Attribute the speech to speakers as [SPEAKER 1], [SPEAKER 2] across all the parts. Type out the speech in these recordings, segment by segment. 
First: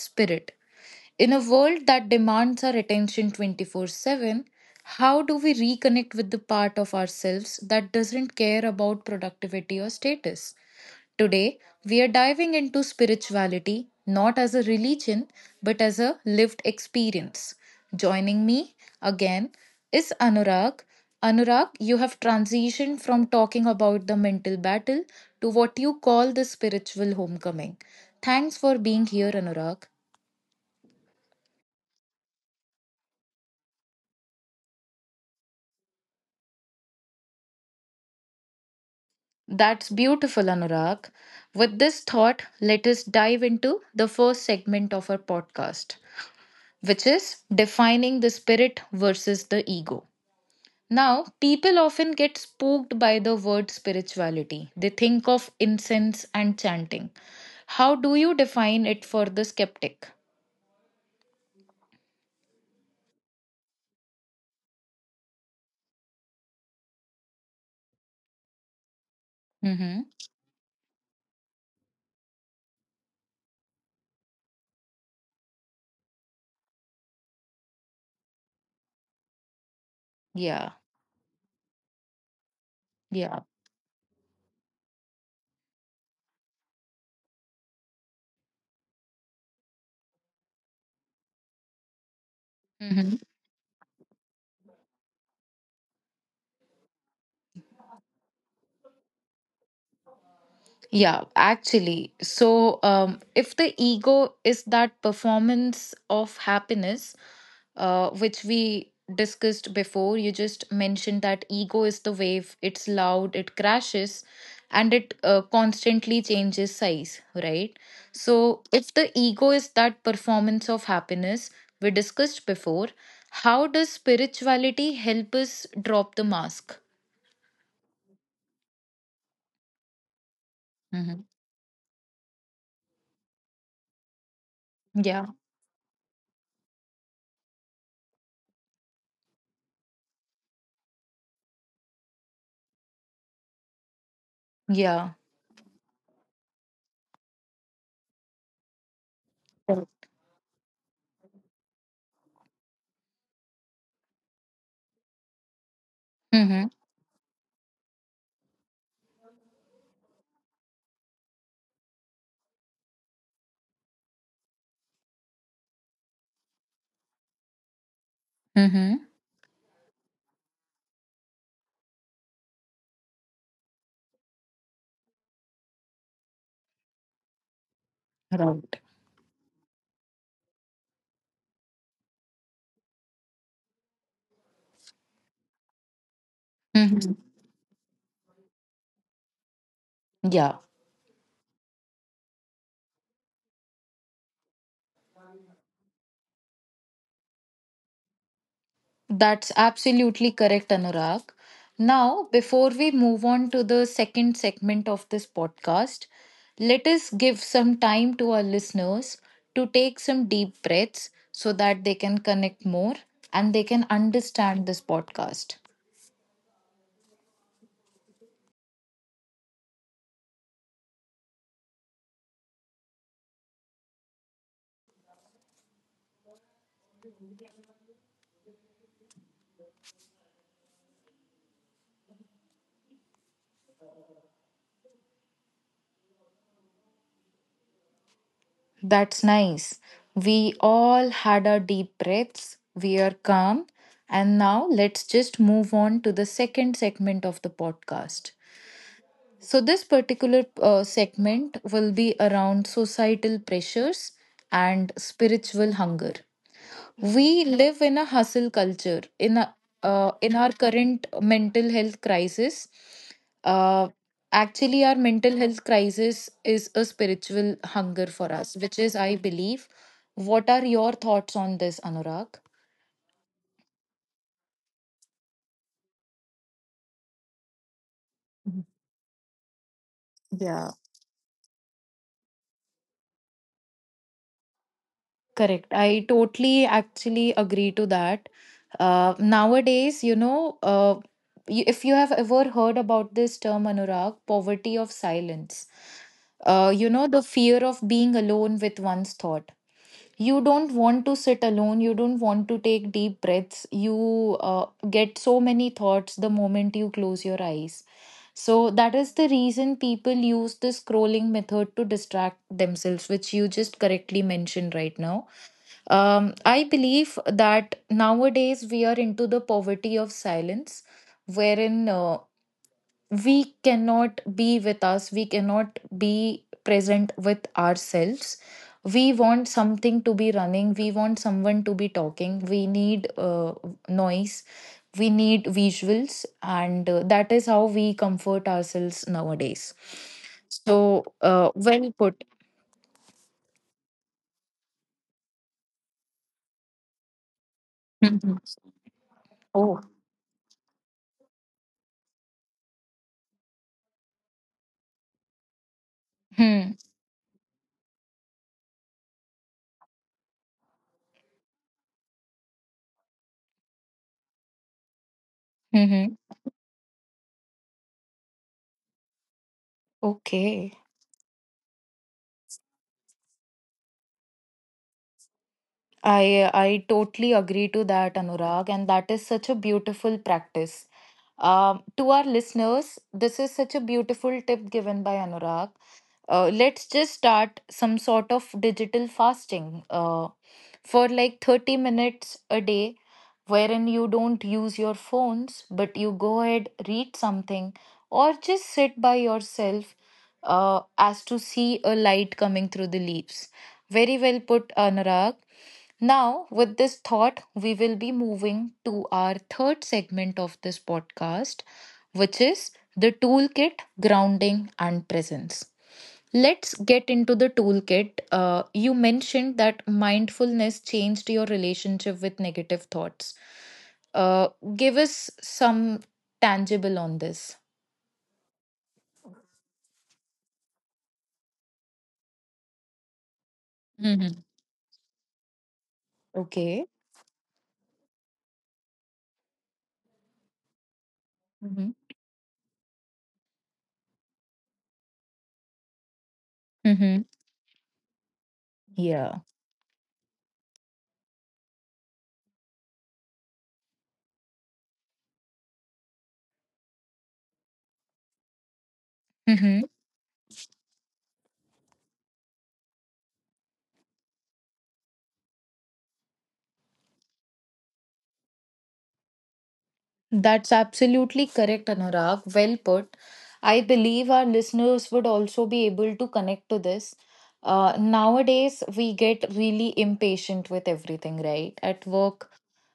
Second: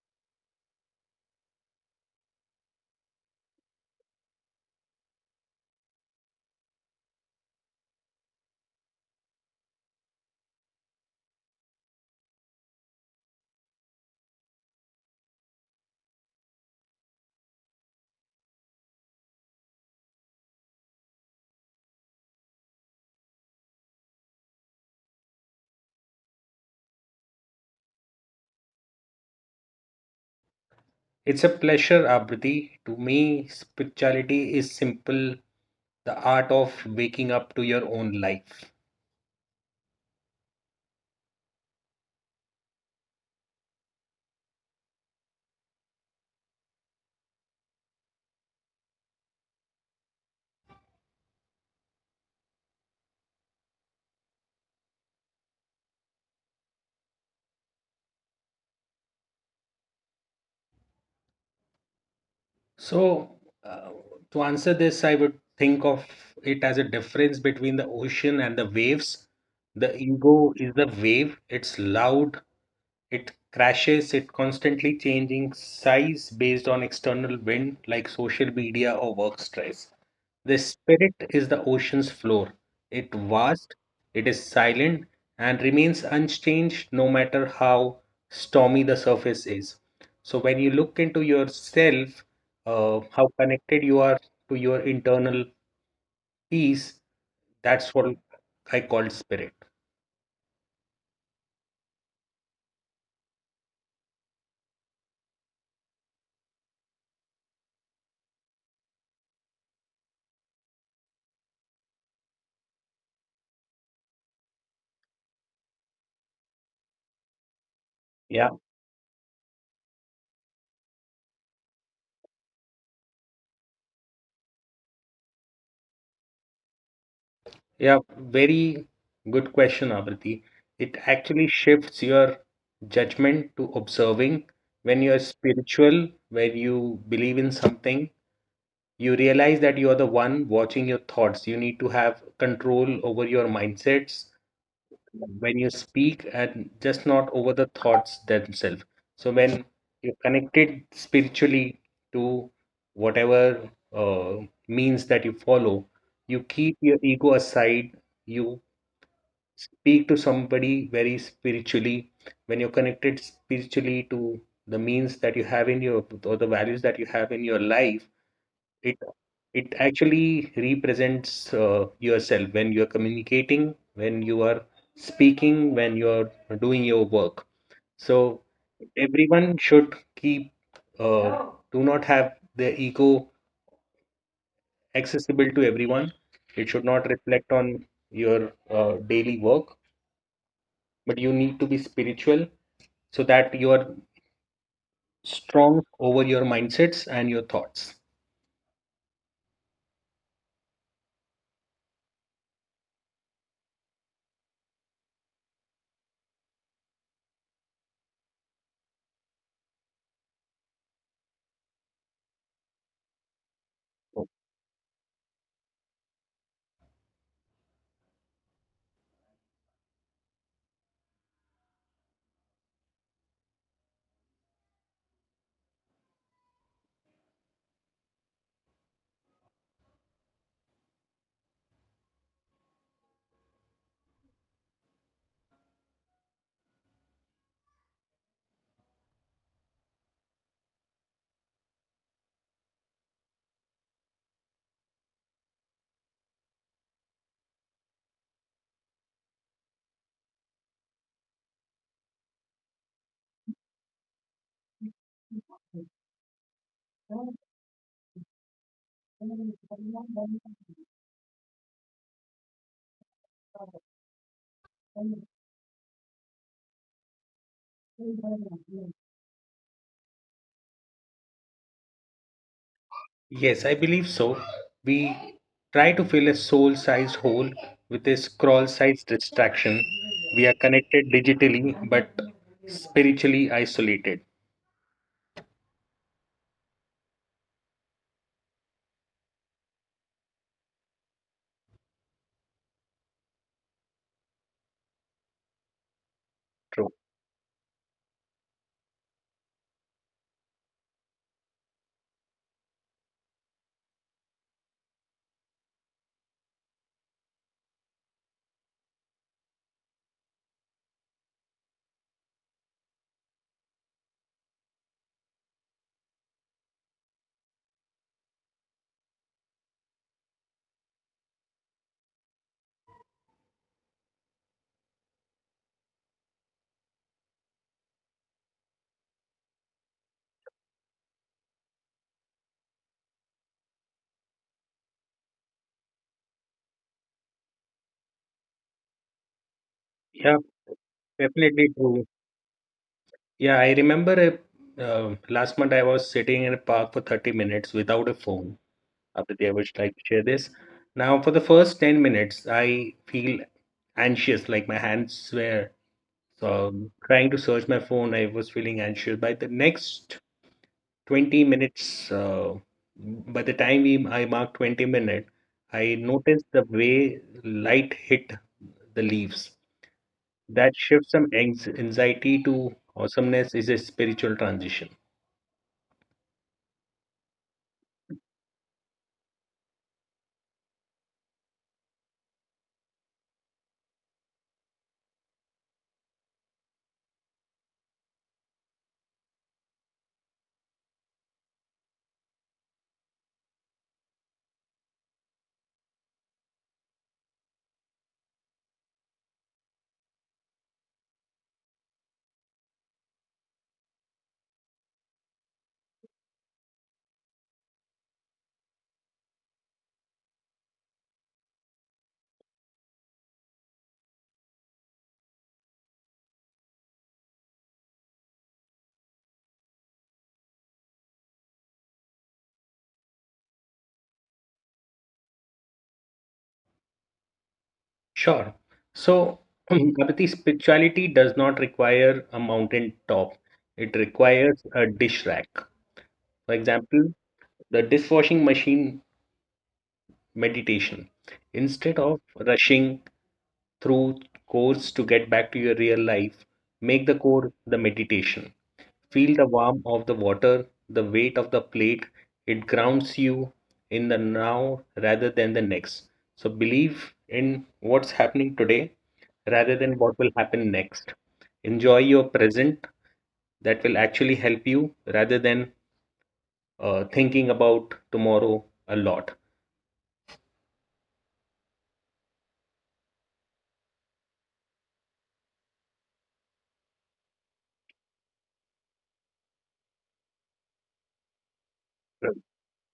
[SPEAKER 1] spirit. In a world that demands our attention 24/7, how do we reconnect with the part of ourselves that doesn't care about productivity or status? Today, we are diving into spirituality not as a religion but as a lived experience. Joining me again is Anurag. Anurag, you have transitioned from talking about the mental battle to what you call the spiritual homecoming. Thanks for being here, Anurag.
[SPEAKER 2] It's a pleasure, Abriti. To me, spirituality is simple, the art of waking up to your own life.
[SPEAKER 1] That's beautiful, Anurag. With this thought, let us dive into the first segment of our podcast, which is defining the spirit versus the ego. Now, people often get spooked by the word spirituality. They think of incense and chanting. How do you define it for the skeptic?
[SPEAKER 2] So, uh, to answer this, I would think of it as a difference between the ocean and the waves. The
[SPEAKER 1] Mm-hmm.
[SPEAKER 2] ego is the wave. It's loud, it crashes, it constantly changing size based on external wind like social media or work stress. The
[SPEAKER 1] Yeah,
[SPEAKER 2] spirit is the ocean's floor. It
[SPEAKER 1] yeah.
[SPEAKER 2] vast, it is silent, and remains unchanged no matter how stormy the surface is. So when you look into yourself,
[SPEAKER 1] Mhm.
[SPEAKER 2] how connected you are to your internal peace. That's what I call spirit.
[SPEAKER 1] Yeah, actually. So, if the ego is that performance of happiness, which we discussed before, you just mentioned that ego is the wave, it's loud, it crashes, and it constantly changes size, right?
[SPEAKER 2] Yeah,
[SPEAKER 1] So, if the ego is that performance of happiness we discussed before, how does spirituality help us drop the mask?
[SPEAKER 2] yeah, Very good question, Abriti. It
[SPEAKER 1] Mm-hmm.
[SPEAKER 2] actually shifts your judgment to observing. When you are
[SPEAKER 1] Yeah,
[SPEAKER 2] spiritual, where you believe in something, you realize that you are the one watching your thoughts. You need to have control over your mindsets
[SPEAKER 1] yeah.
[SPEAKER 2] when you speak and just not over the thoughts themselves. So when you're connected spiritually to whatever uh, means that you follow, you
[SPEAKER 1] Mm-hmm.
[SPEAKER 2] keep your ego aside. You speak to somebody very spiritually. When you're connected spiritually to the means that you have in your, or the values that you have in your life, it
[SPEAKER 1] Mm-hmm.
[SPEAKER 2] it actually represents yourself when you are communicating, when you are speaking, when you are doing your work. So
[SPEAKER 1] Right.
[SPEAKER 2] everyone should keep, uh, do not have their ego accessible to everyone. It should not
[SPEAKER 1] Mhm.
[SPEAKER 2] reflect on your daily work,
[SPEAKER 1] Yeah,
[SPEAKER 2] but you need to be spiritual so that you are strong over your mindsets and your thoughts.
[SPEAKER 1] that's absolutely correct, Anurag. Now, before we move on to the second segment of this podcast, let us give some time to our listeners to take some deep breaths so that they can connect more and they can understand this podcast. That's nice. We all had our deep breaths. We are calm. And now let's just move on to the second segment of the podcast. So, this particular segment will be around societal pressures and spiritual hunger. We live in a hustle culture. In our current mental health crisis, uh, actually, our mental health crisis is a spiritual hunger for us, which is, I believe. What are your thoughts on this, Anurag?
[SPEAKER 2] Yes, I believe so. We try to fill a soul sized hole with a scroll sized distraction. We are
[SPEAKER 1] Yeah.
[SPEAKER 2] connected digitally but spiritually isolated.
[SPEAKER 1] Correct. I totally actually agree to that. Nowadays, you know, if you have ever heard about this term, Anurag, poverty of silence, you
[SPEAKER 2] True.
[SPEAKER 1] know, the fear of being alone with one's thought. You don't want to sit alone. You don't want to take deep breaths. You uh, get so many thoughts the moment you close your eyes. So that is the reason people use the scrolling method to distract themselves, which you just correctly mentioned right now. I believe that nowadays we are into the poverty of silence, wherein we cannot be with us, we cannot be present with ourselves. We want something to be running, we want someone to be talking, we need noise, we need visuals, and that is how we comfort ourselves nowadays.
[SPEAKER 2] Yeah,
[SPEAKER 1] So,
[SPEAKER 2] definitely
[SPEAKER 1] well
[SPEAKER 2] true.
[SPEAKER 1] put.
[SPEAKER 2] Yeah, I remember last month I was sitting in a park for 30 minutes without a
[SPEAKER 1] Mhm.
[SPEAKER 2] phone. After, I would
[SPEAKER 1] Oh.
[SPEAKER 2] like to share this. Now, for the first 10 minutes, I feel anxious, like my hands were
[SPEAKER 1] Hmm.
[SPEAKER 2] trying to search my phone. I was feeling anxious. By the next 20 minutes. By the time I marked 20 minutes, I
[SPEAKER 1] Hmm.
[SPEAKER 2] noticed the way light hit the leaves.
[SPEAKER 1] Okay.
[SPEAKER 2] That shifts from anxiety to awesomeness is a spiritual transition.
[SPEAKER 1] I totally agree to that, Anurag, and that is such a beautiful practice. To our listeners, this is such a beautiful tip given by Anurag. Let's just start some sort of digital fasting for like 30 minutes a day, wherein you don't use your phones, but you go ahead, read something, or just sit by yourself as to see a light coming through the leaves. Very well put, Anurag. Now, with this thought, we will be moving to our third segment of this podcast, which is the toolkit, grounding, and presence. Let's get into the toolkit. You mentioned that mindfulness changed your relationship with negative thoughts. Uh, give us some tangible on this.
[SPEAKER 2] Sure. So, Kapati, spirituality does not require a mountain top. It
[SPEAKER 1] Hmm.
[SPEAKER 2] requires a dish rack. For
[SPEAKER 1] Okay.
[SPEAKER 2] example, the dishwashing machine meditation.
[SPEAKER 1] Mm-hmm.
[SPEAKER 2] Instead of rushing through cores to get back to your real life. Make the
[SPEAKER 1] Mm-hmm.
[SPEAKER 2] core the meditation. Feel
[SPEAKER 1] Yeah.
[SPEAKER 2] the warmth of the water, the weight of the plate. It grounds you in the now rather than the next. So believe in what's happening today rather
[SPEAKER 1] Mm-hmm.
[SPEAKER 2] than what will happen next. Enjoy your present. That will actually help you rather than thinking about tomorrow a lot.
[SPEAKER 1] That's absolutely correct, Anurag. Well put. I believe our listeners would also be able to connect to this. Nowadays, we get really impatient with everything, right? At work,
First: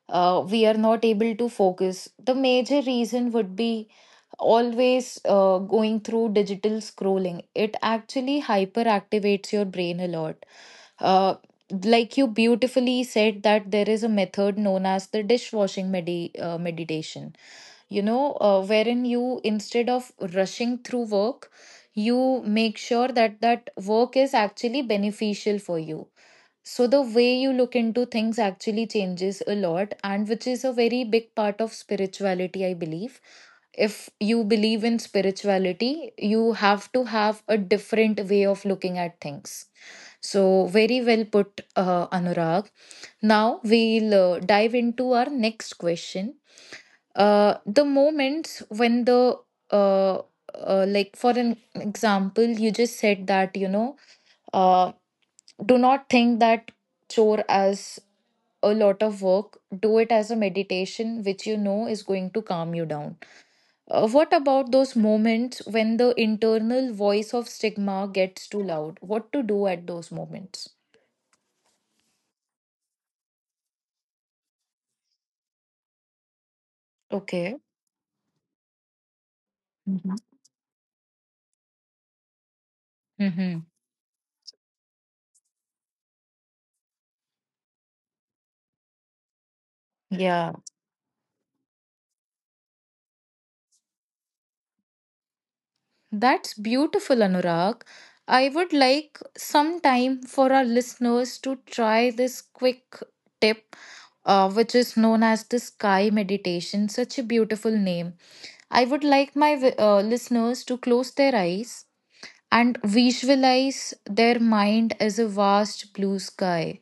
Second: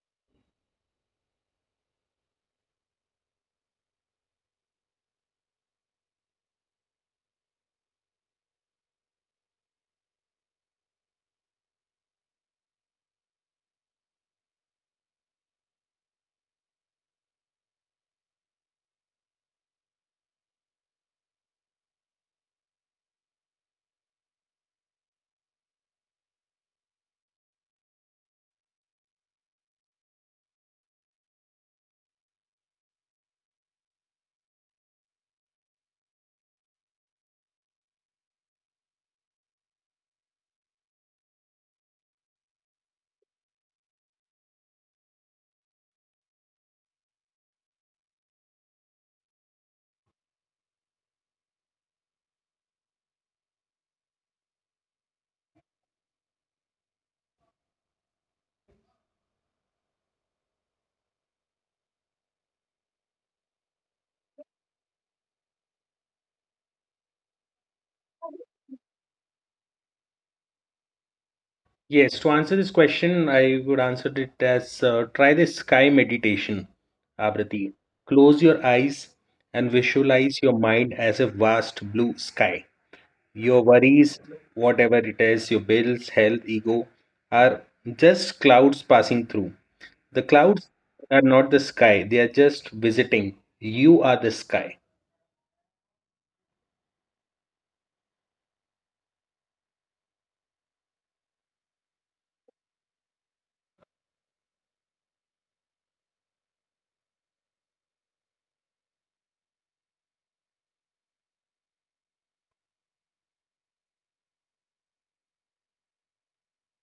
[SPEAKER 1] we are not able to focus. The major reason would be always going through digital scrolling. It actually hyperactivates your brain a lot. Uh, like you beautifully said that there is a method known as the dishwashing meditation, you know, wherein you, instead of rushing through work, you make sure that that work is actually beneficial for you. So the way you look into things actually changes a lot, and which is a very big part of spirituality, I believe. If you believe in spirituality, you have to have a different way of looking at things. So, very well put, Anurag. Now we'll dive into our next question, the moments when the uh, like for an example you just said that, you know, uh, do not think that chore as a lot of work, do it as a meditation which you know is going to calm you down. What about those moments when the internal voice of stigma gets too loud? What to do at those moments?
[SPEAKER 2] Yes, to answer this question, I would answer it as, try the sky meditation,
[SPEAKER 1] Okay.
[SPEAKER 2] Abrati. Close your eyes and
[SPEAKER 1] Mm-hmm.
[SPEAKER 2] visualize your mind as a vast blue sky.
[SPEAKER 1] Mm-hmm.
[SPEAKER 2] Your worries, whatever it is, your bills, health, ego, are just clouds passing through. The
[SPEAKER 1] Yeah.
[SPEAKER 2] clouds are not the sky, they are just visiting. You are the sky.
[SPEAKER 1] That's beautiful, Anurag. I would like some time for our listeners to try this quick tip, which is known as the sky meditation. Such a beautiful name. I would like my listeners to close their eyes and visualize their mind as a vast blue sky.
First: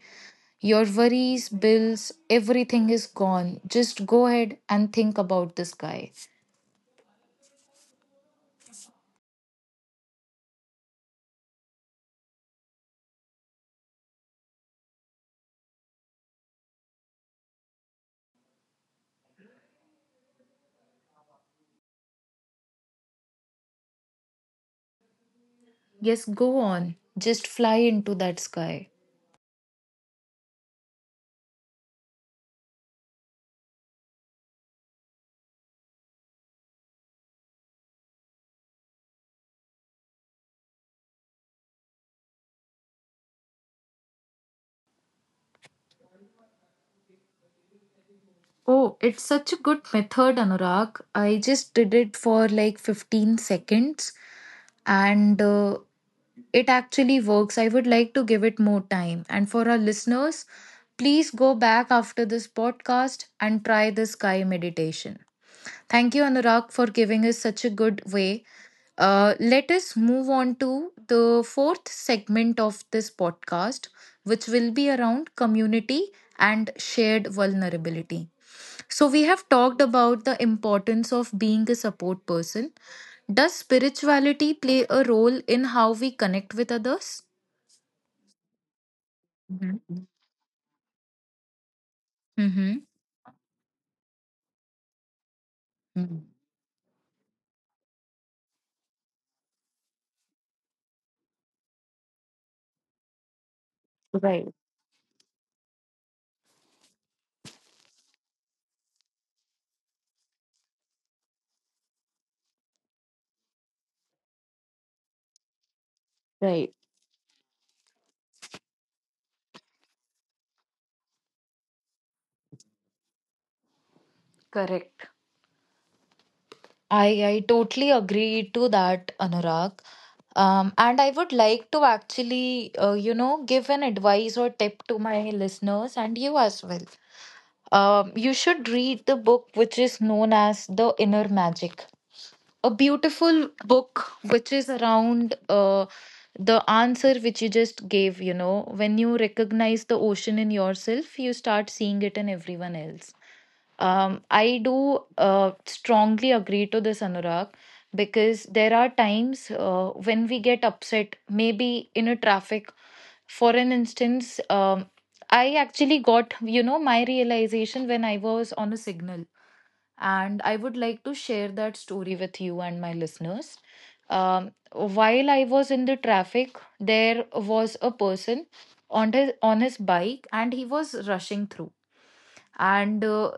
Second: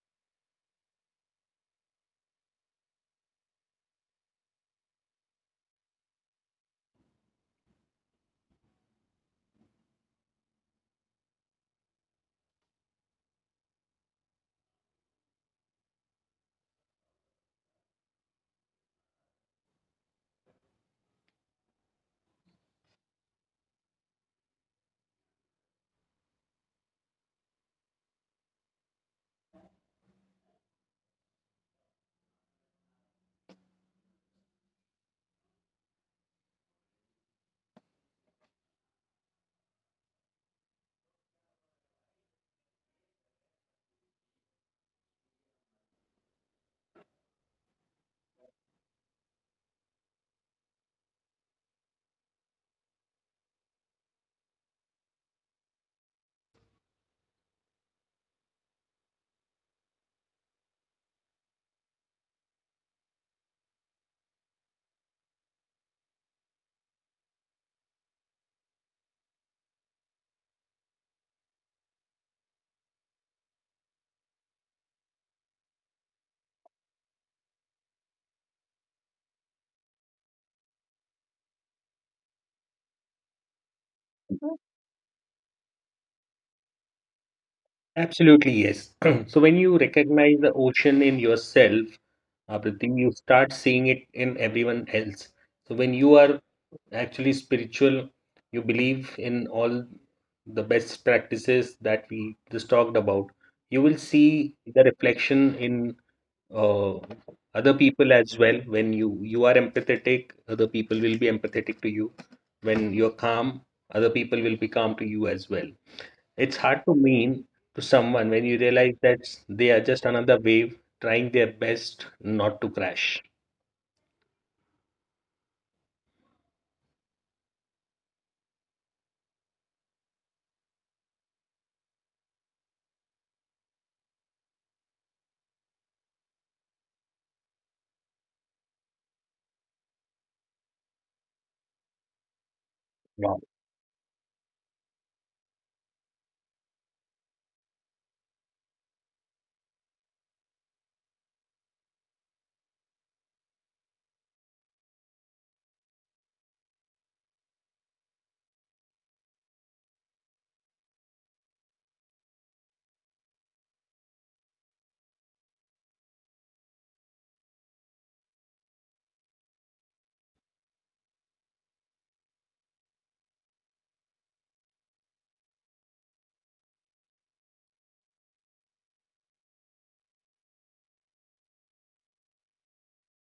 [SPEAKER 1] Your worries, bills, everything is gone. Just go ahead and think about the sky. Yes, go on. Just fly into that sky. Oh, it's such a good method, Anurag. I just did it for like 15 seconds and it actually works. I would like to give it more time. And for our listeners, please go back after this podcast and try this sky meditation. Thank you, Anurag, for giving us such a good way. Let us move on to the fourth segment of this podcast, which will be around community and shared vulnerability. So, we have talked about the importance of being a support person. Does spirituality play a role in how we connect with others?
[SPEAKER 2] Absolutely, yes. So when you
[SPEAKER 1] Mm-hmm.
[SPEAKER 2] recognize the ocean in yourself,
[SPEAKER 1] Mm-hmm.
[SPEAKER 2] Prithvi, you start seeing it in everyone else. So when you are actually spiritual, you believe in all the best practices that we just talked about. You will
[SPEAKER 1] Right,
[SPEAKER 2] see the reflection in uh, other people as well. When you are empathetic, other people will be empathetic to you. When you're calm, other people will be calm to you as well. It's
[SPEAKER 1] right,
[SPEAKER 2] hard to mean to someone when you realize that they are just another wave trying their best not to crash.
[SPEAKER 1] correct. I totally agree to that, Anurag. And I would like to actually, you know, give an advice or tip to my listeners and you as well. You should read the book which is known as The Inner Magic, a
[SPEAKER 2] Wow.
[SPEAKER 1] beautiful book which is around the answer which you just gave, you know, when you recognize the ocean in yourself you start seeing it in everyone else. I do strongly agree to this, Anurag, because there are times when we get upset, maybe in a traffic. For an instance, I actually got, you know, my realization when I was on a signal and I would like to share that story with you and my listeners. While I was in the traffic, there was a person on his bike, and he was rushing through, and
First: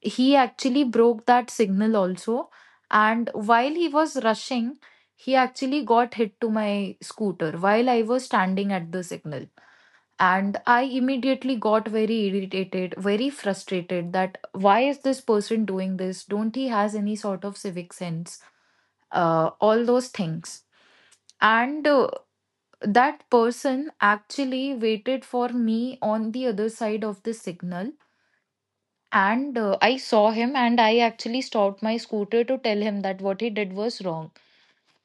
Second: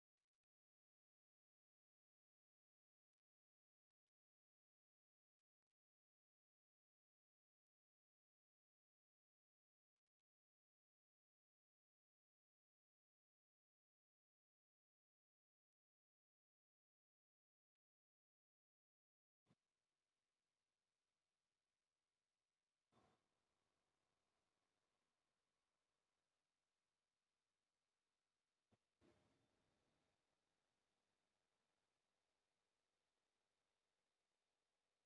[SPEAKER 1] he actually broke that signal also. And while he was rushing, he actually got hit to my scooter while I was standing at the signal, and I immediately got very irritated, very frustrated, that why is this person doing this, don't he has any sort of civic sense, all those things. And that person actually waited for me on the other side of the signal, and I saw him and I actually stopped my scooter to tell him that what he did was wrong.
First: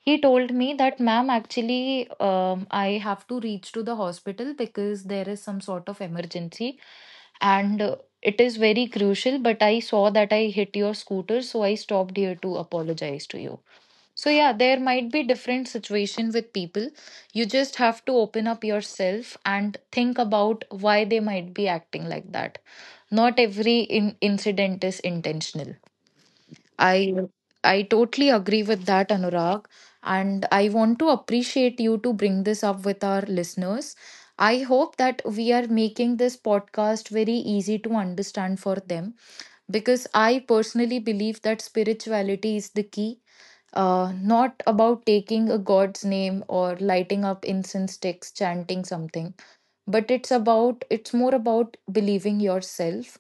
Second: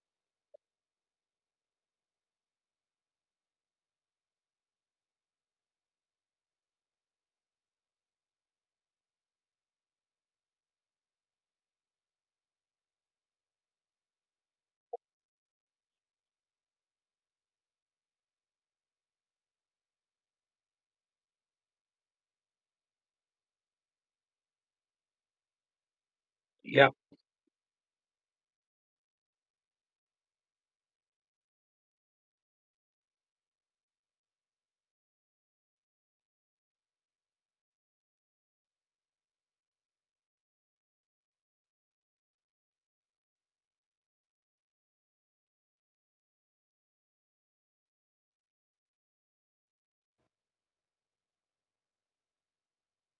[SPEAKER 1] He told me that, ma'am, actually, I have to reach to the hospital because there is some sort of emergency, and it is very crucial. But I saw that I hit your scooter, so I stopped here to apologize to you. So, yeah, there might be different situation with people. You just have to open up yourself and think about why they might be acting like that. Not every incident is intentional.
[SPEAKER 2] Yeah.
[SPEAKER 1] I I totally agree with that, Anurag. And I want to appreciate you to bring this up with our listeners. I hope that we are making this podcast very easy to understand for them because I personally believe that spirituality is the key. Not about taking a God's name or lighting up incense sticks, chanting something, but it's about, it's more about believing yourself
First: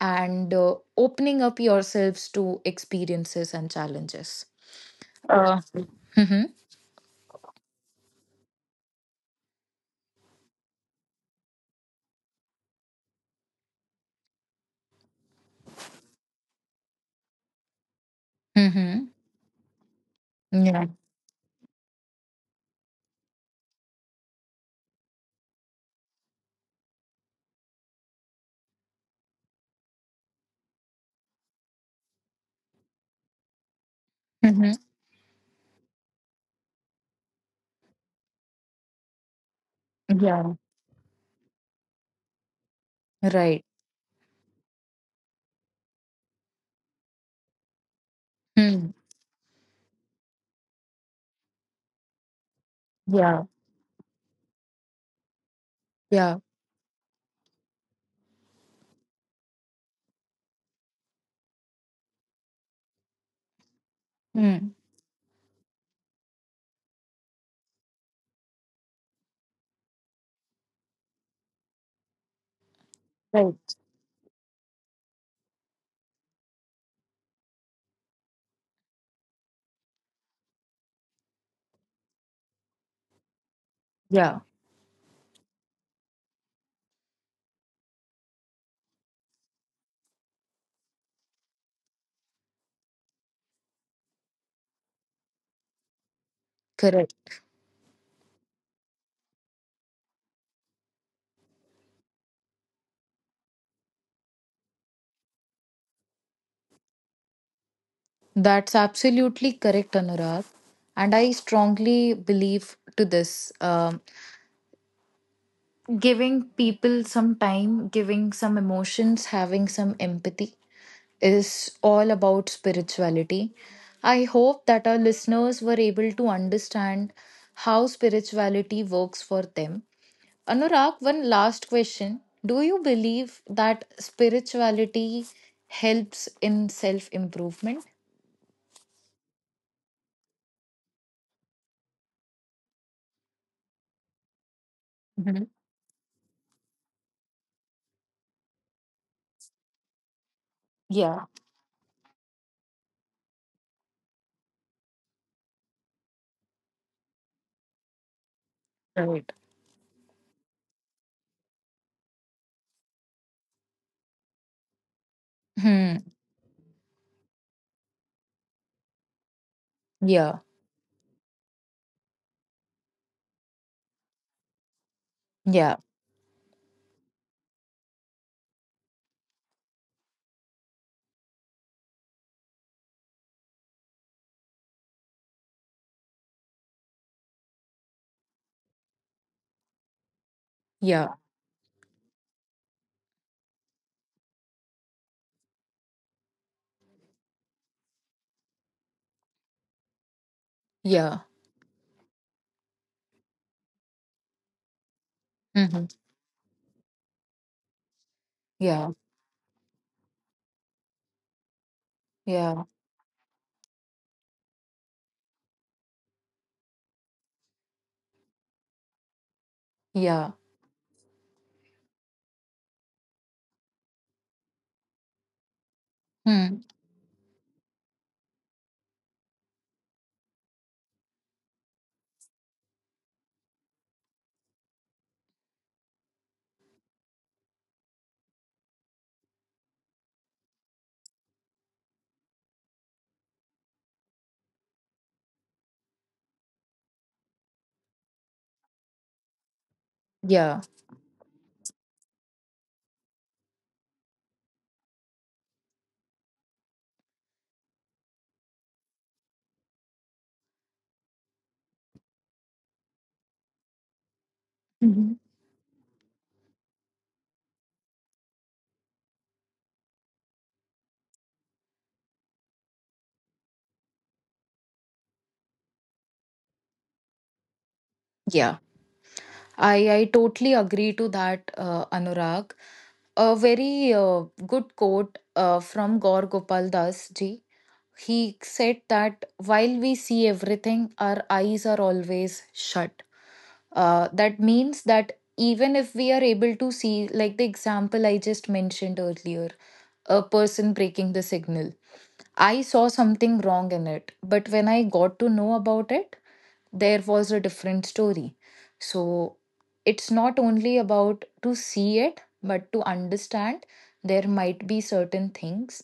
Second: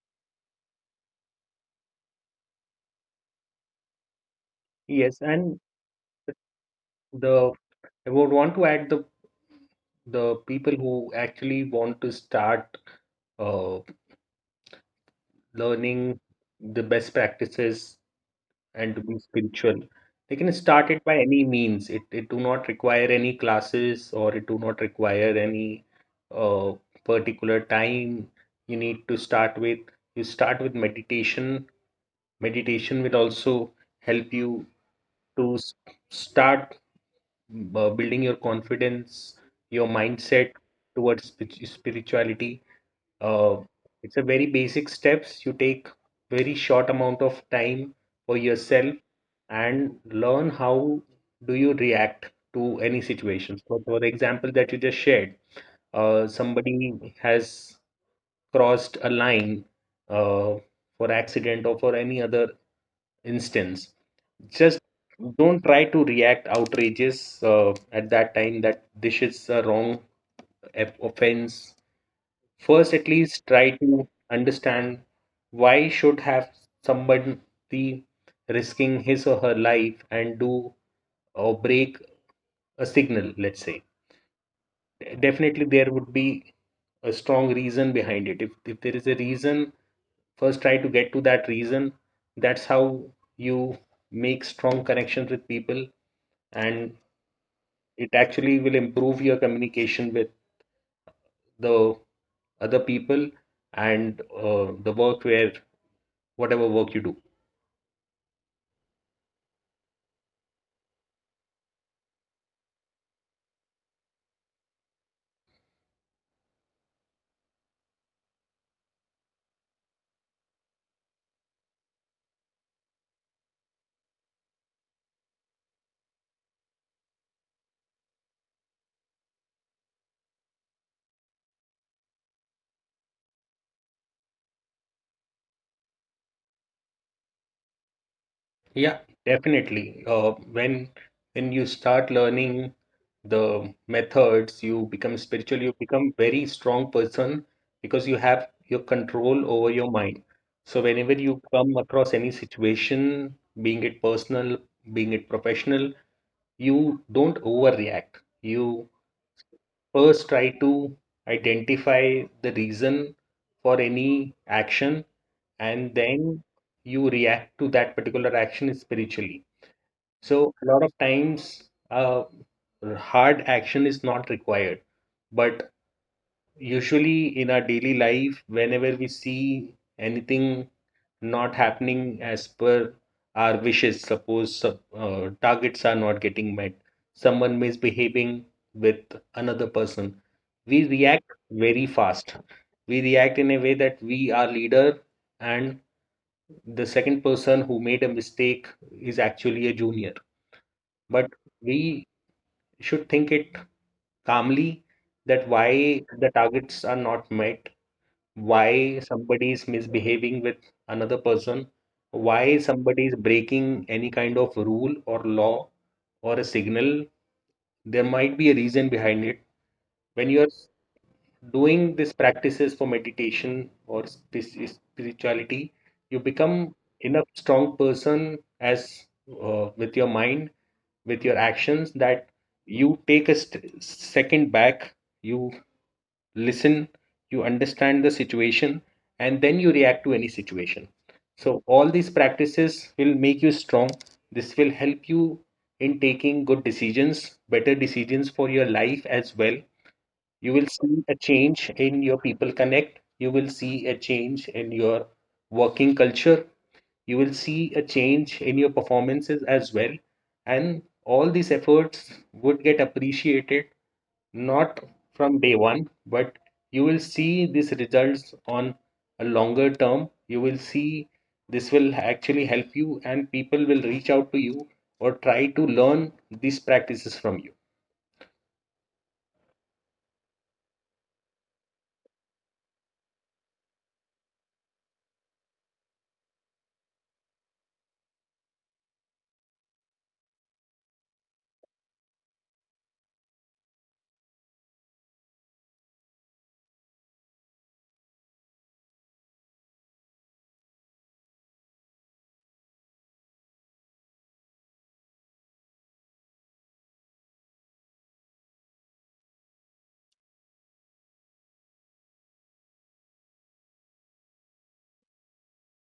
[SPEAKER 1] and opening up yourselves to experiences and challenges.
[SPEAKER 2] Yes, and
[SPEAKER 1] Uh, mm-hmm,
[SPEAKER 2] the I would want to add, the people who actually want to start uh, learning the best practices and to
[SPEAKER 1] mm-hmm,
[SPEAKER 2] be spiritual. They can
[SPEAKER 1] yeah.
[SPEAKER 2] start it by any means. It do not require any classes, or it do not require any uh, particular time. You need to start with you start with meditation. Meditation will also help you
[SPEAKER 1] Mm-hmm,
[SPEAKER 2] to start building your confidence, your mindset
[SPEAKER 1] yeah.
[SPEAKER 2] towards spirituality. uh,
[SPEAKER 1] Right.
[SPEAKER 2] it's a very basic steps you take, very short amount of time for yourself,
[SPEAKER 1] Mm,
[SPEAKER 2] and learn how do you react to any
[SPEAKER 1] yeah.
[SPEAKER 2] situations. So for the example that you just shared,
[SPEAKER 1] Yeah.
[SPEAKER 2] somebody has crossed a line, uh, for accident or for any other instance,
[SPEAKER 1] Mm,
[SPEAKER 2] just don't try to react outrageous at that time, that this is a wrong offense. First, at least try
[SPEAKER 1] right.
[SPEAKER 2] to understand why should have somebody risking his or her life and do or break a signal, let's say.
[SPEAKER 1] Yeah.
[SPEAKER 2] Definitely there would be a strong reason behind it. If there is a reason, first try to get to that reason. That's how you make strong connections with people, and
[SPEAKER 1] Correct.
[SPEAKER 2] it actually will improve your communication with the other people, and the work, where whatever work you do.
[SPEAKER 1] That's absolutely correct, Anurag. And I strongly believe to this. Giving people some time, giving some emotions, having some empathy is all about spirituality. I hope that our listeners were able to understand how spirituality works for them. Anurag, one last question. Do you believe that spirituality helps in self improvement?
[SPEAKER 2] Yeah, definitely. When when you start learning the methods, you become
[SPEAKER 1] Mhm.
[SPEAKER 2] spiritual, you become very strong person, because you have your control over your mind. So whenever
[SPEAKER 1] Yeah,
[SPEAKER 2] you come across any situation, being it personal, being it professional, you don't overreact. You
[SPEAKER 1] right.
[SPEAKER 2] first try to identify the reason for any action, and
[SPEAKER 1] Hmm.
[SPEAKER 2] then you react to that particular action spiritually.
[SPEAKER 1] Yeah.
[SPEAKER 2] So a lot of times, uh, hard action is not required. But
[SPEAKER 1] Yeah.
[SPEAKER 2] usually in our daily life, whenever we see anything not happening as per our wishes, suppose targets are not getting met, someone misbehaving with another person, we
[SPEAKER 1] Yeah.
[SPEAKER 2] react very fast. We react in a way that we are leader, and the second person who made a mistake is actually a junior.
[SPEAKER 1] Yeah.
[SPEAKER 2] But we you should think it calmly, that
[SPEAKER 1] Hmm.
[SPEAKER 2] why the targets are not met,
[SPEAKER 1] Yeah.
[SPEAKER 2] why somebody is misbehaving with another person, why
[SPEAKER 1] Yeah.
[SPEAKER 2] somebody is breaking any kind of rule or law or a signal. There might be a reason behind it. When
[SPEAKER 1] Yeah.
[SPEAKER 2] you are doing these practices for meditation or spirituality, you
[SPEAKER 1] Hmm.
[SPEAKER 2] become enough strong person as, with your mind, with your actions, that you take a second back, you listen, you understand the situation, and then you react to any situation. So all these practices will make you strong. This will help you in taking good decisions, better decisions for your life as well. You will
[SPEAKER 1] Yeah.
[SPEAKER 2] see a change in your people connect. You will see a change in your working culture. You will see a change in your performances as well. And all these efforts would get appreciated, not
[SPEAKER 1] Mhm.
[SPEAKER 2] from day one, but you will see these results on a longer term. You will see this will actually help you, and people will reach out to you or try to learn these practices from you.
[SPEAKER 1] I totally agree to that, Anurag. A very good quote from Gaur Gopal Das ji. He said that while we see everything, our eyes are always shut. That means that even if we are able to see, like the example I just mentioned earlier, a person breaking the signal, I saw something wrong in it. But when I got to know about it, there was a different story. So it's not only about to see it, but to understand there might be certain things.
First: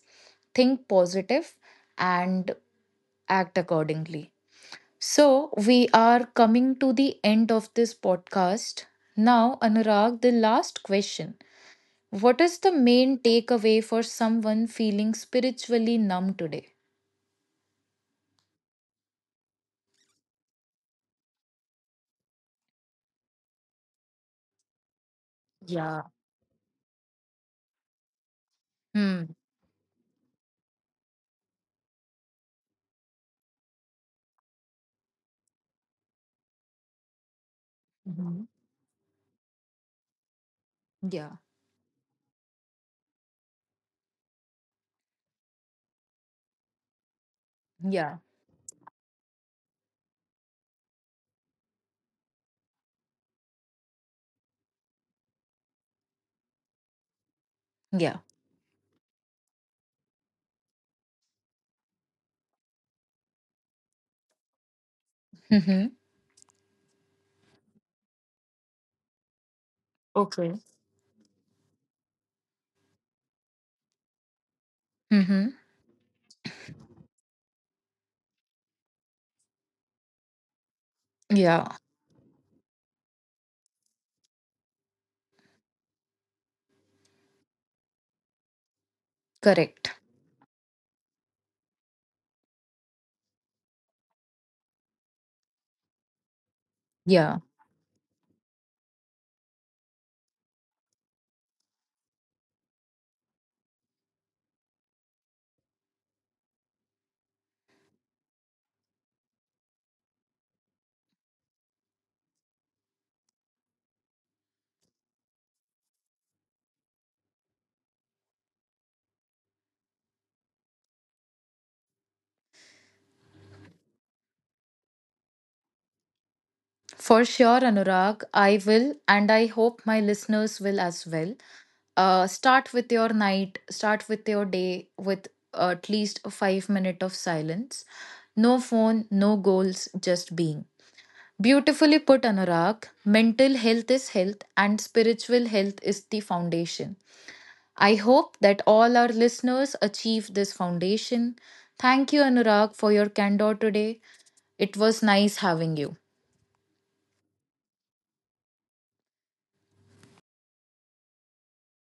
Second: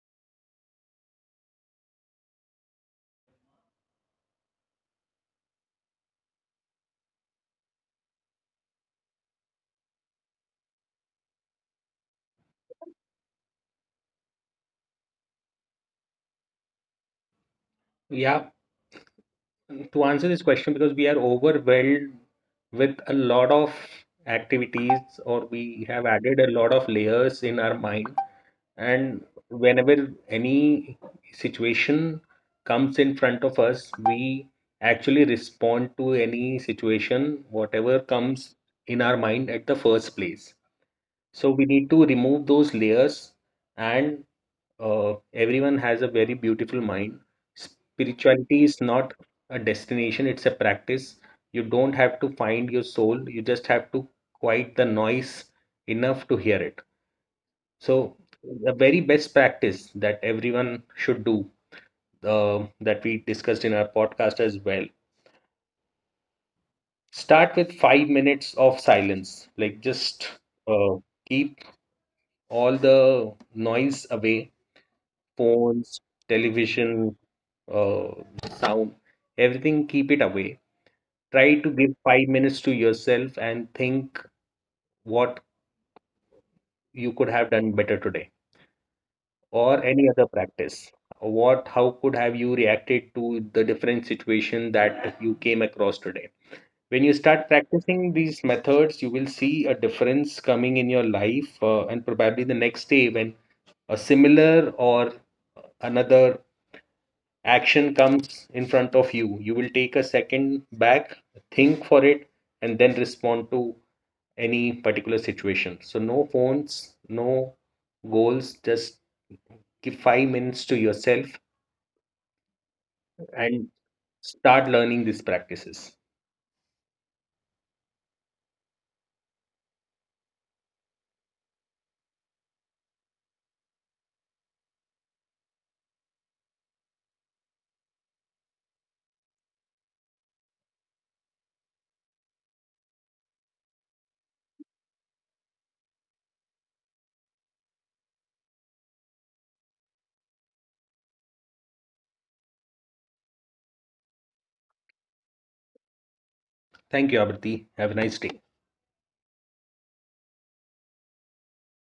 [SPEAKER 1] Think positive and act accordingly. So we are coming to the end of this podcast. Now, Anurag, the last question. What is the main takeaway for someone feeling spiritually numb today?
[SPEAKER 2] Yeah, to answer this question, because we are overwhelmed with a lot of activities, or we
[SPEAKER 1] Yeah.
[SPEAKER 2] have added a lot of layers in our mind, and
[SPEAKER 1] Hmm.
[SPEAKER 2] whenever any situation comes in front of us, we actually respond to any situation whatever
[SPEAKER 1] Mhm.
[SPEAKER 2] comes in our mind at the first place.
[SPEAKER 1] Yeah.
[SPEAKER 2] So we need to remove those layers, and, everyone has a very beautiful mind.
[SPEAKER 1] Yeah.
[SPEAKER 2] Spirituality is not a destination, it's a practice. You don't have to find your soul, you just have to quiet the noise enough to hear it. So,
[SPEAKER 1] Yeah.
[SPEAKER 2] the very best practice that everyone should do, that we discussed in our podcast as well,
[SPEAKER 1] Hmm.
[SPEAKER 2] start with 5 minutes of silence. Like, just
[SPEAKER 1] Okay.
[SPEAKER 2] uh, keep all the noise away,
[SPEAKER 1] Mm-hmm.
[SPEAKER 2] phones, television, uh, sound, everything, keep it away. Try to
[SPEAKER 1] Yeah,
[SPEAKER 2] give 5 minutes to yourself and think what you could have done better today, or
[SPEAKER 1] correct.
[SPEAKER 2] any other practice. What, how could have you reacted to the different situation that you came across today? When you
[SPEAKER 1] Yeah,
[SPEAKER 2] start practicing these methods, you will see a difference coming in your life, and probably the next day when a similar or another action comes in front of you, you will take a second back, think for it, and then respond to any particular situation. So no phones, no goals, just give 5 minutes to yourself and start learning these practices.
[SPEAKER 1] for sure, Anurag. I will, and I hope my listeners will as well. Start with your night, start with your day with at least a 5 minute of silence. No phone, no goals, just being. Beautifully put, Anurag. Mental health is health, and spiritual health is the foundation. I hope that all our listeners achieve this foundation. Thank you, Anurag, for your candor today. It was nice having you.
[SPEAKER 2] Thank you, Abrati. Have a nice day.